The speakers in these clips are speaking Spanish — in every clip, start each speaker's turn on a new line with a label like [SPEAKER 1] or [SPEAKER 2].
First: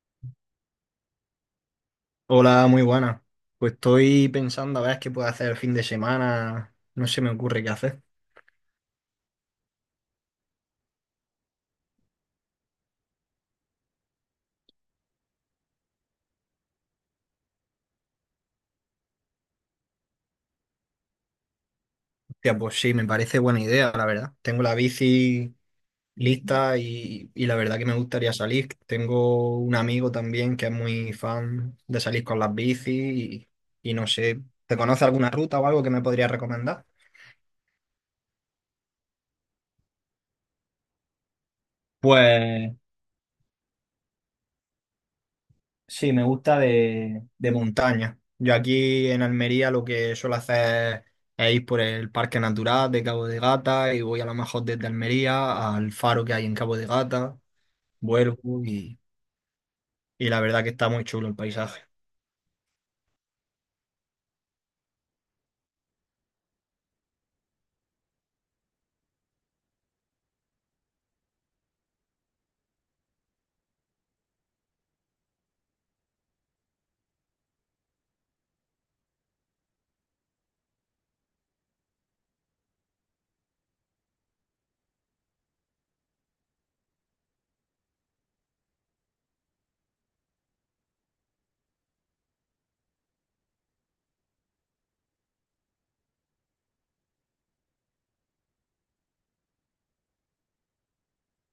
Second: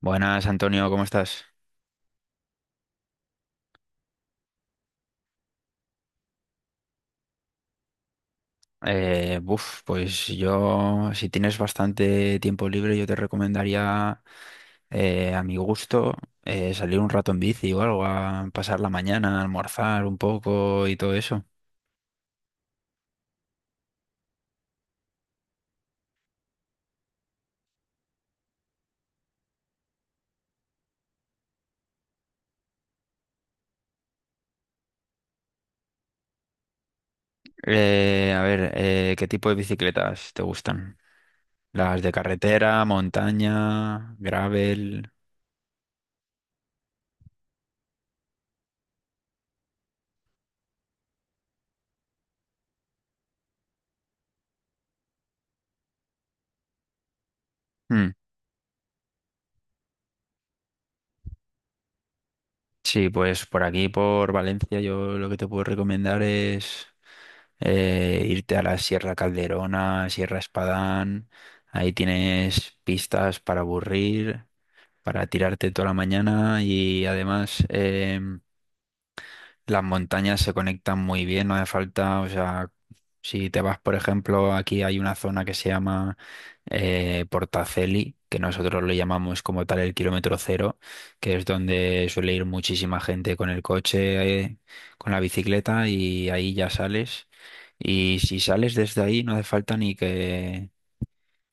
[SPEAKER 1] Buenas, Antonio, ¿cómo estás?
[SPEAKER 2] Hola, muy buena. Pues estoy pensando a ver qué puedo hacer el fin de semana. No se me ocurre qué hacer.
[SPEAKER 1] Buf, pues yo, si tienes bastante tiempo libre, yo te recomendaría, a mi gusto, salir un rato en bici o algo, a pasar la mañana, a almorzar un poco y todo eso.
[SPEAKER 2] Hostia, pues sí, me parece buena idea, la verdad. Tengo la bici lista y la verdad que me gustaría salir. Tengo un amigo también que es muy fan de salir con las bicis y no sé, ¿te conoce alguna ruta o algo que me podría recomendar?
[SPEAKER 1] A ver, ¿qué tipo de bicicletas te gustan? ¿Las de
[SPEAKER 2] Pues
[SPEAKER 1] carretera, montaña, gravel?
[SPEAKER 2] sí, me gusta de montaña. Yo aquí en Almería lo que suelo hacer es ir por el Parque Natural de Cabo de Gata y voy a lo mejor desde Almería al faro que hay en Cabo de Gata,
[SPEAKER 1] Hmm.
[SPEAKER 2] vuelvo y la verdad que está muy chulo el paisaje.
[SPEAKER 1] Sí, pues por aquí, por Valencia, yo lo que te puedo recomendar es irte a la Sierra Calderona, Sierra Espadán. Ahí tienes pistas para aburrir, para tirarte toda la mañana y además las montañas se conectan muy bien, no hace falta, o sea, si te vas, por ejemplo, aquí hay una zona que se llama Portaceli, que nosotros le llamamos como tal el kilómetro cero, que es donde suele ir muchísima gente con el coche, con la bicicleta, y ahí ya sales. Y si sales desde ahí no hace falta ni que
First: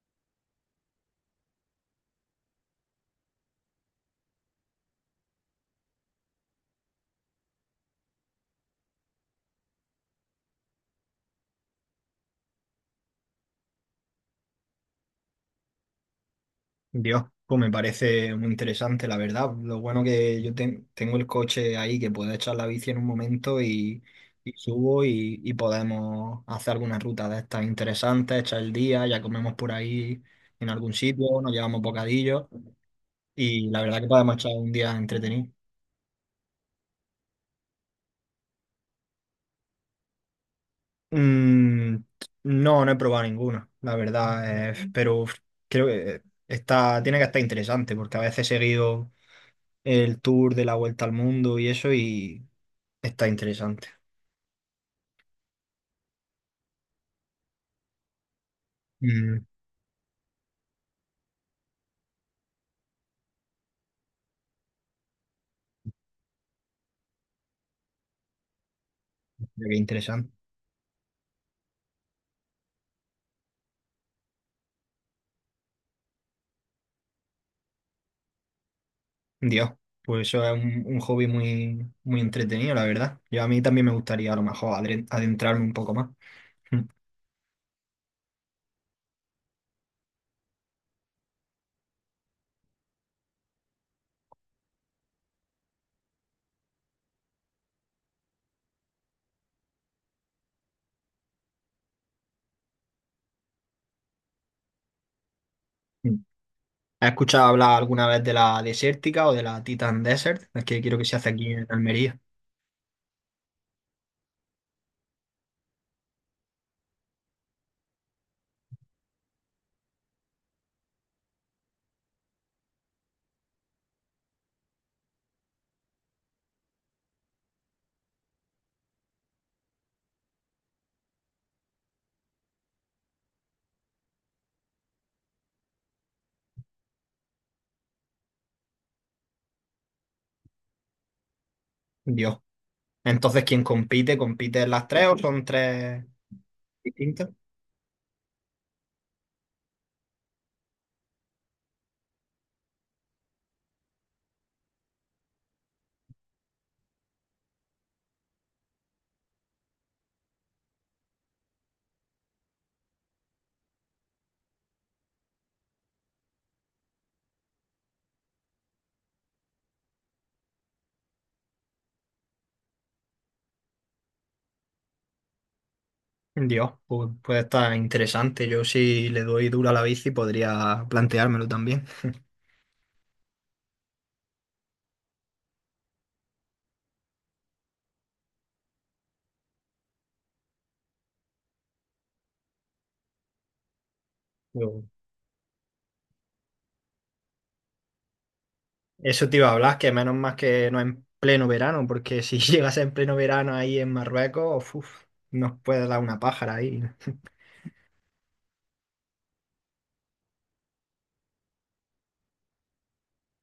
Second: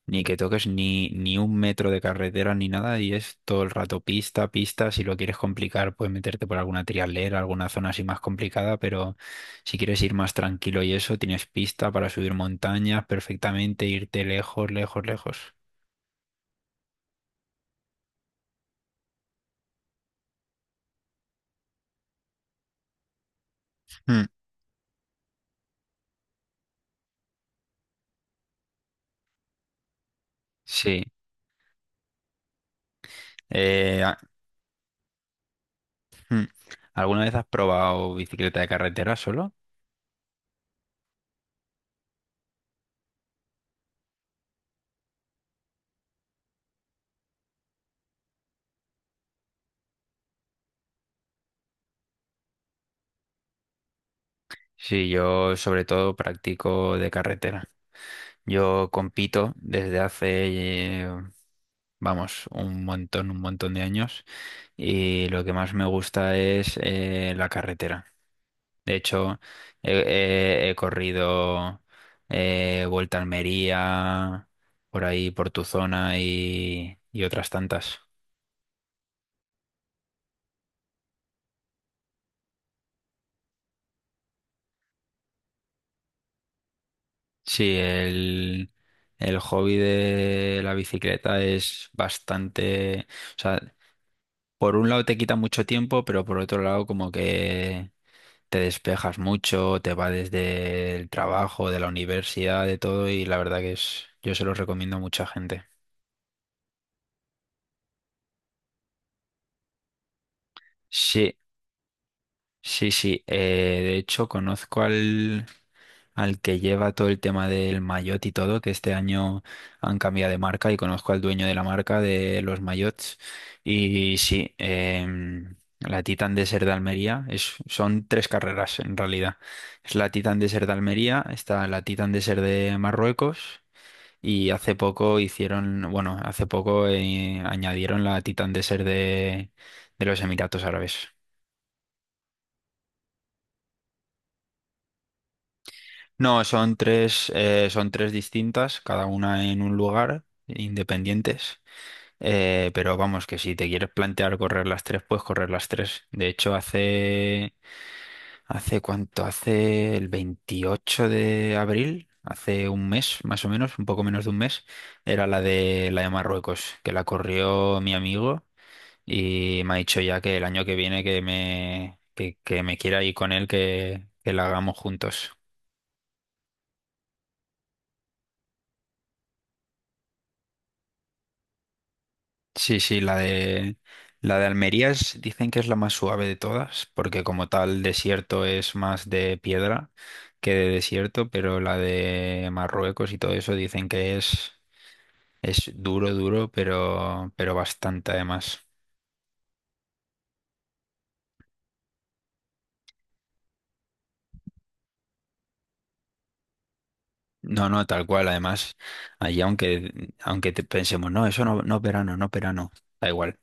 [SPEAKER 1] ni que toques ni un metro de carretera ni nada, y es todo el rato pista, pista. Si lo quieres complicar, puedes meterte por alguna trialera, alguna zona así más complicada, pero si quieres ir más tranquilo y eso, tienes pista para subir montañas perfectamente, irte lejos, lejos, lejos.
[SPEAKER 2] Dios, pues me parece muy interesante, la verdad. Lo bueno que tengo el coche ahí que puedo echar la bici en un momento y,
[SPEAKER 1] Mm,
[SPEAKER 2] y subo y podemos hacer alguna ruta de estas interesantes, echar el día, ya comemos por ahí en algún
[SPEAKER 1] sí.
[SPEAKER 2] sitio, nos llevamos bocadillos y la verdad
[SPEAKER 1] Eh,
[SPEAKER 2] que
[SPEAKER 1] a-
[SPEAKER 2] podemos echar un día entretenido.
[SPEAKER 1] mm. ¿Alguna vez has probado bicicleta de carretera solo?
[SPEAKER 2] Mm, no, no he probado ninguna, la verdad, pero creo que está, tiene que estar interesante porque a veces he seguido el tour de la vuelta al mundo y eso y está interesante.
[SPEAKER 1] Sí, yo sobre todo practico de carretera. Yo
[SPEAKER 2] Mm,
[SPEAKER 1] compito desde hace, vamos, un montón de años, y lo que más me gusta es la carretera. De hecho,
[SPEAKER 2] mira qué
[SPEAKER 1] he,
[SPEAKER 2] interesante.
[SPEAKER 1] he corrido Vuelta a Almería, por ahí, por tu zona, y otras tantas.
[SPEAKER 2] Dios, pues eso es un hobby muy, muy entretenido, la verdad. Yo a mí también me gustaría a lo mejor adentrarme un poco más. Mm.
[SPEAKER 1] Sí, el hobby de la bicicleta es bastante... O sea, por un lado te quita mucho tiempo, pero por otro lado como que te despejas mucho, te va desde el trabajo, de la universidad, de todo, y la verdad que es, yo se los recomiendo a mucha gente.
[SPEAKER 2] ¿Has escuchado hablar alguna vez de la desértica o de la Titan Desert? Es que quiero que se hace
[SPEAKER 1] Sí,
[SPEAKER 2] aquí en Almería.
[SPEAKER 1] sí, sí. De hecho, conozco al que lleva todo el tema del maillot y todo, que este año han cambiado de marca, y conozco al dueño de la marca de los maillots. Y sí, la Titan Desert de Almería es, son tres carreras en realidad. Es la Titan Desert de Almería, está la Titan Desert de Marruecos, y hace poco hicieron, bueno, hace poco añadieron la Titan Desert de los Emiratos Árabes.
[SPEAKER 2] Dios. Entonces, ¿quién compite? ¿Compite en las tres o son tres
[SPEAKER 1] No,
[SPEAKER 2] distintas?
[SPEAKER 1] son tres distintas, cada una en un lugar, independientes. Pero vamos, que si te quieres plantear correr las tres, puedes correr las tres. De hecho, hace cuánto, hace el 28 de abril, hace un mes más o menos, un poco menos de un mes, era la de, la de Marruecos, que la corrió mi amigo. Y me ha dicho ya que el año que viene que me quiera ir con él, que la hagamos juntos.
[SPEAKER 2] Dios, pues puede estar interesante. Yo si le doy duro a la bici podría planteármelo también.
[SPEAKER 1] Sí, sí, la de Almería es- dicen que es la más suave de todas, porque como tal desierto es más de piedra que de desierto, pero la de Marruecos y todo eso dicen que es duro, duro, pero bastante además.
[SPEAKER 2] Eso te iba a hablar, que menos más que no en pleno verano, porque si llegas en pleno verano ahí en Marruecos, uf, nos puede dar una pájara ahí.
[SPEAKER 1] No, no, tal cual. Además, allí aunque te pensemos, no, eso no es verano, no es verano, da igual.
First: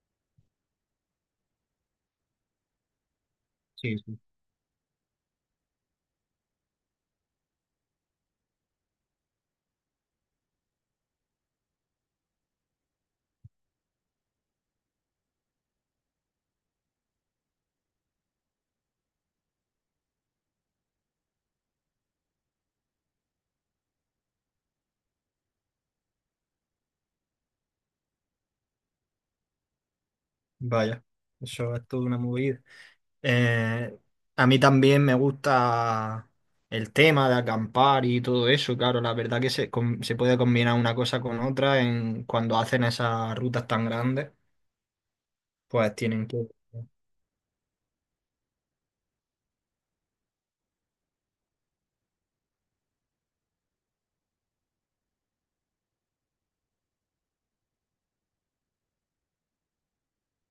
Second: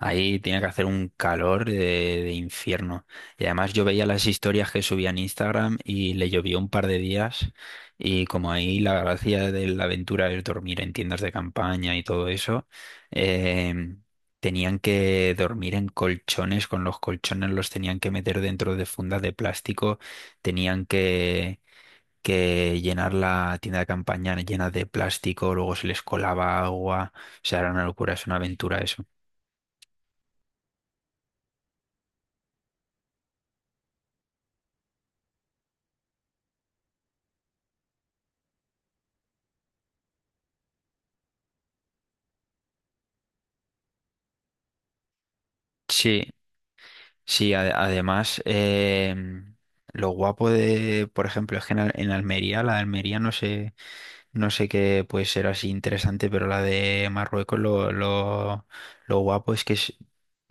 [SPEAKER 1] Ahí tiene que hacer un calor de infierno. Y además yo
[SPEAKER 2] Sí,
[SPEAKER 1] veía
[SPEAKER 2] sí.
[SPEAKER 1] las historias que subía en Instagram y le llovió un par de días. Y como ahí la gracia de la aventura es dormir en tiendas de campaña y todo eso, eh, tenían que dormir en colchones, con los colchones los tenían que meter dentro de fundas de plástico, tenían que llenar la tienda de campaña llena de plástico, luego se les colaba agua, o sea, era una locura, es una aventura eso.
[SPEAKER 2] Vaya, eso es toda una movida. Eh, a mí también me gusta el tema de acampar y todo eso, claro, la verdad que se, se puede combinar una cosa con otra en cuando hacen esas rutas tan grandes, pues
[SPEAKER 1] Sí,
[SPEAKER 2] tienen que...
[SPEAKER 1] sí, además, lo guapo de, por ejemplo, es que en Almería, la de Almería no sé, no sé qué puede ser así interesante, pero la de Marruecos lo guapo es que es-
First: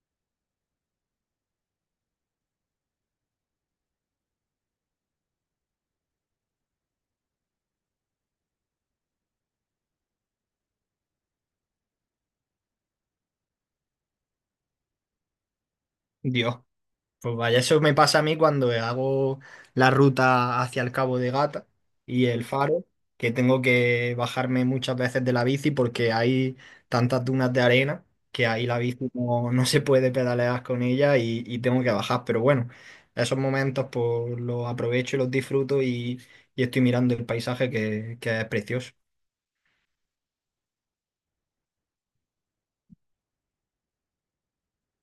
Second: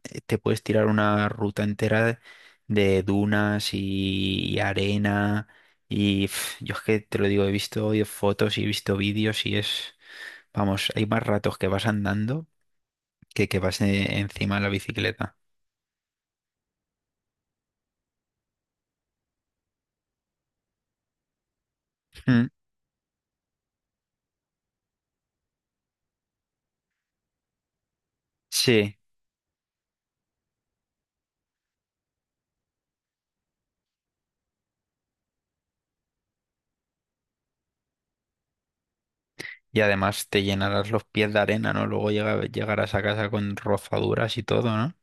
[SPEAKER 1] eh, te puedes tirar una ruta entera de dunas y arena, y pf, yo es que te lo digo, he visto fotos y he visto vídeos y es, vamos, hay más ratos que vas andando que vas encima de la bicicleta.
[SPEAKER 2] Dios. Pues vaya, eso me pasa a mí cuando hago la ruta hacia el Cabo de Gata y el
[SPEAKER 1] Mm,
[SPEAKER 2] Faro, que tengo que bajarme muchas veces de la bici porque hay tantas dunas de arena que ahí la
[SPEAKER 1] sí,
[SPEAKER 2] bici no, no se puede pedalear con ella y tengo que bajar. Pero bueno, esos momentos pues los aprovecho y los disfruto y estoy mirando el paisaje que es precioso.
[SPEAKER 1] y además te llenarás los pies de arena, ¿no? Luego llegarás a casa con rozaduras y todo, ¿no?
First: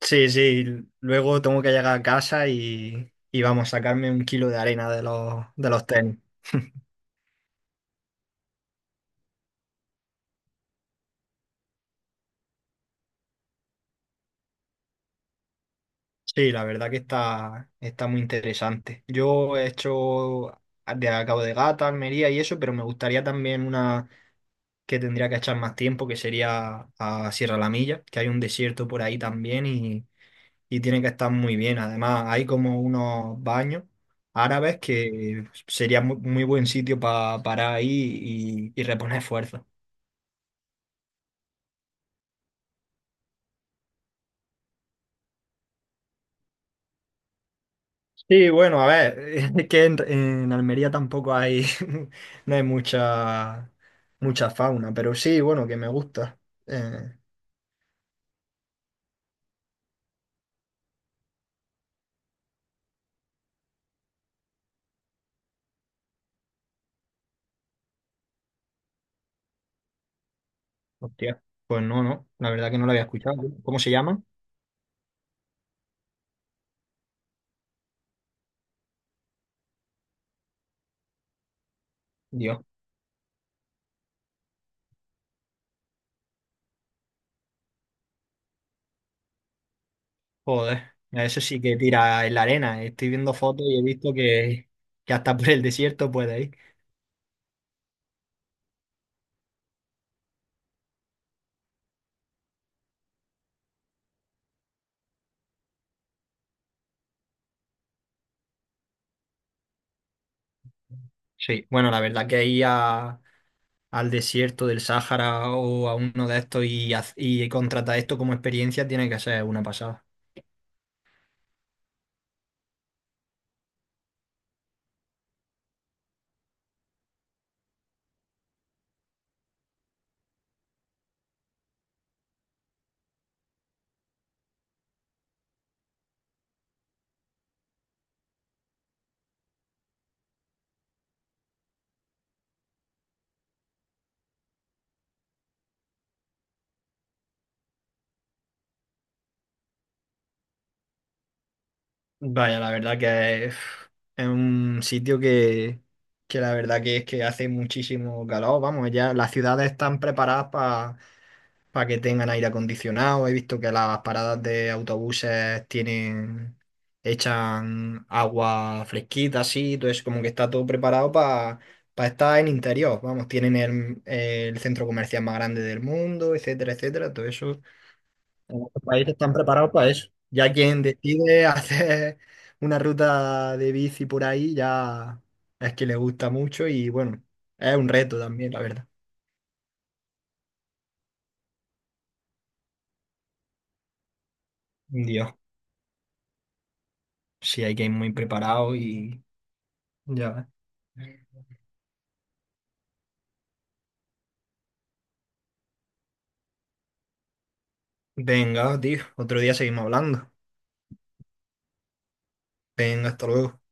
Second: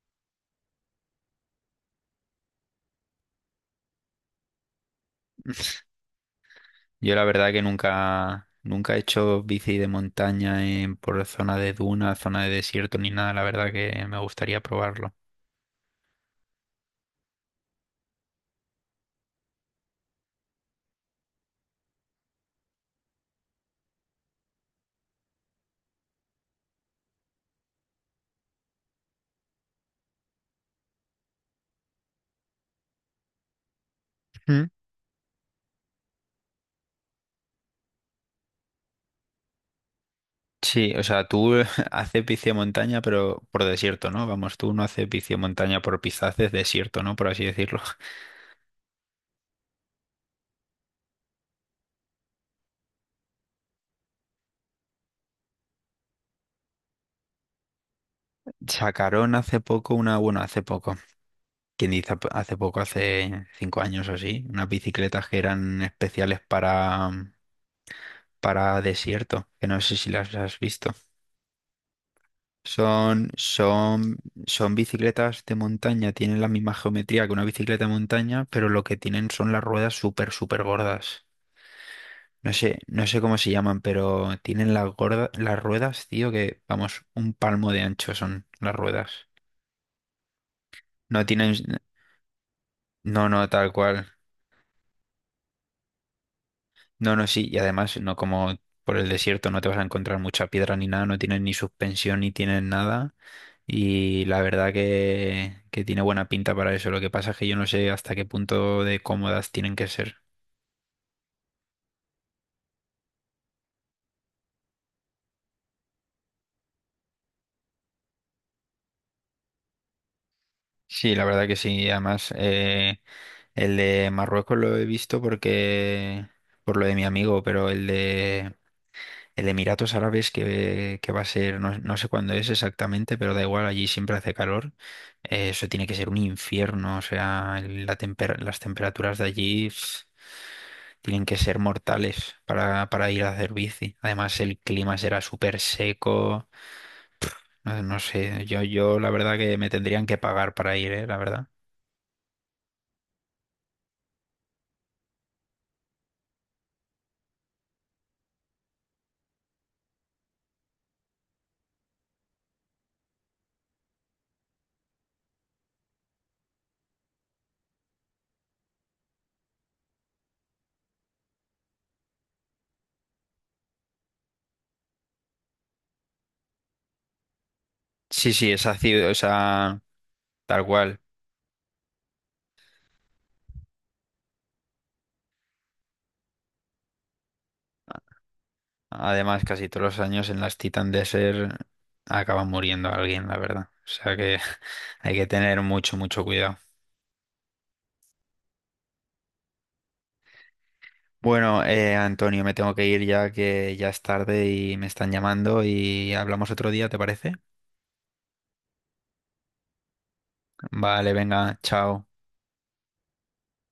[SPEAKER 2] Sí, sí, luego tengo que llegar a casa y vamos a sacarme un kilo de arena de los tenis.
[SPEAKER 1] Yo la verdad que nunca, nunca he hecho bici de montaña en, por zona de duna, zona de desierto ni nada. La verdad que me gustaría probarlo.
[SPEAKER 2] Sí, la verdad que está, está muy interesante. Yo he hecho ah, de a Cabo de Gata, Almería y eso, pero me gustaría también una que tendría que echar más tiempo, que sería a Sierra La Milla, que hay un desierto por ahí también y tiene que estar muy bien. Además, hay como unos baños
[SPEAKER 1] Mm.
[SPEAKER 2] árabes que sería muy, muy buen sitio para parar ahí y reponer fuerzas.
[SPEAKER 1] Sí, o sea, tú haces bici de montaña, pero por desierto, ¿no? Vamos, tú no haces bici de montaña por pista, haces desierto, ¿no? Por así decirlo.
[SPEAKER 2] Sí, bueno, a ver, es que en Almería tampoco hay, no hay mucha fauna, pero sí, bueno, que me gusta. Eh,
[SPEAKER 1] Sacaron hace poco una, bueno, hace poco, quien dice hace poco, hace 5 años o así, unas bicicletas que eran especiales para desierto, que no sé si las has visto.
[SPEAKER 2] Hostia, pues no, no, la verdad que no lo había
[SPEAKER 1] Son,
[SPEAKER 2] escuchado. ¿Cómo se
[SPEAKER 1] son,
[SPEAKER 2] llama?
[SPEAKER 1] son bicicletas de montaña, tienen la misma geometría que una bicicleta de montaña, pero lo que tienen son las ruedas súper, súper gordas. No
[SPEAKER 2] Dios,
[SPEAKER 1] sé, no sé cómo se llaman, pero tienen las las ruedas, tío, que vamos, un palmo de ancho son las ruedas.
[SPEAKER 2] joder,
[SPEAKER 1] No
[SPEAKER 2] a eso
[SPEAKER 1] tienen,
[SPEAKER 2] sí que tira en la arena. Estoy
[SPEAKER 1] no,
[SPEAKER 2] viendo
[SPEAKER 1] no,
[SPEAKER 2] fotos
[SPEAKER 1] tal
[SPEAKER 2] y he
[SPEAKER 1] cual.
[SPEAKER 2] visto que hasta por el desierto puede ir.
[SPEAKER 1] No, no, sí, y además, no como por el desierto no te vas a encontrar mucha piedra ni nada, no tienen ni suspensión ni tienen nada. Y la verdad que tiene buena pinta para eso. Lo que pasa es que yo no sé hasta qué punto de cómodas tienen que ser.
[SPEAKER 2] Sí, bueno, la verdad que al desierto del Sáhara o a uno de estos y contratar esto como experiencia tiene que ser una pasada.
[SPEAKER 1] Sí, la verdad que sí. Además, el de Marruecos lo he visto porque por lo de mi amigo, pero el de Emiratos Árabes que va a ser, no, no sé cuándo es exactamente, pero da igual, allí siempre hace calor. Eso tiene que ser un infierno. O sea, la las temperaturas de allí tienen que ser mortales para, ir a hacer bici. Además, el clima será súper seco. No, no sé, yo la verdad que me tendrían que pagar para ir, ¿eh? La verdad.
[SPEAKER 2] Vaya, la verdad que uf, es un sitio que la verdad que es que hace muchísimo calor. Vamos, ya las ciudades están preparadas para que tengan aire acondicionado. He visto que las paradas de autobuses tienen, echan agua fresquita, así, entonces como que está todo preparado para estar en interior. Vamos, tienen el centro comercial más grande del mundo, etcétera, etcétera. Todo eso
[SPEAKER 1] Sí, sí,
[SPEAKER 2] en
[SPEAKER 1] es
[SPEAKER 2] otros
[SPEAKER 1] ácido,
[SPEAKER 2] países
[SPEAKER 1] o
[SPEAKER 2] están preparados
[SPEAKER 1] sea,
[SPEAKER 2] para eso. Ya
[SPEAKER 1] tal
[SPEAKER 2] quien
[SPEAKER 1] cual.
[SPEAKER 2] decide hacer una ruta de bici por ahí, ya es que le gusta mucho y bueno, es un reto también, la verdad.
[SPEAKER 1] Además, casi todos los años en las Titan Desert acaba muriendo alguien, la verdad. O sea que hay que
[SPEAKER 2] Dios,
[SPEAKER 1] tener mucho, mucho cuidado.
[SPEAKER 2] sí hay que ir muy preparado y ya ves.
[SPEAKER 1] Bueno, Antonio, me tengo que ir ya que ya es tarde y me están llamando, y hablamos otro día, ¿te parece?
[SPEAKER 2] Venga, tío, otro día seguimos hablando.
[SPEAKER 1] Vale, venga, chao.
[SPEAKER 2] Venga, hasta luego.